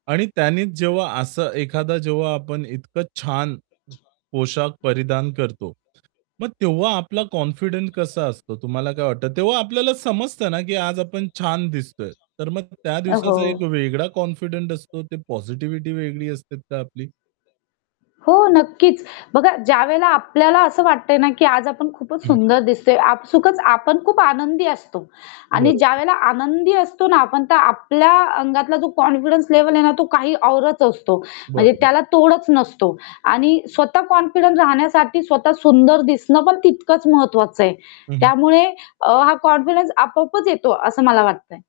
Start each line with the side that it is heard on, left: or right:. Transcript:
right: आणि त्यांनीच जेव्हा असं एखादा जेव्हा आपण इतकं छान पोशाख परिधान करतो. मग तेव्हा आपला कॉन्फिडंट कसा असतो तुम्हाला काय वाटतं? तेव्हा आपल्याला समजतं ना, की आज आपण छान दिसतोय, तर मग त्या
left: अ, हो.
right: दिवसाचा एक वेगळा कॉन्फिडंट असतो. ते पॉझिटिव्हिटी वेगळी असते का आपली?
left: हो, नक्कीच. बघा ज्यावेळेला आपल्याला असं वाटतंय ना, की आज आपण खूपच
right: हं.
left: सुंदर दिसतोय आपसुकच आपण खूप आनंदी असतो आणि
right: बरोबर.
left: ज्यावेळेला आनंदी असतो ना आपण, तर आपल्या अंगातला जो कॉन्फिडन्स लेव्हल आहे ना तो काही औरच असतो म्हणजे
right: बरोबर.
left: त्याला तोडच नसतो आणि स्वतः कॉन्फिडन्स राहण्यासाठी स्वतः सुंदर दिसणं पण तितकंच महत्त्वाचं आहे.
right: हं, हं.
left: त्यामुळे अ, हा कॉन्फिडन्स आपोआपच येतो, असं मला वाटतंय.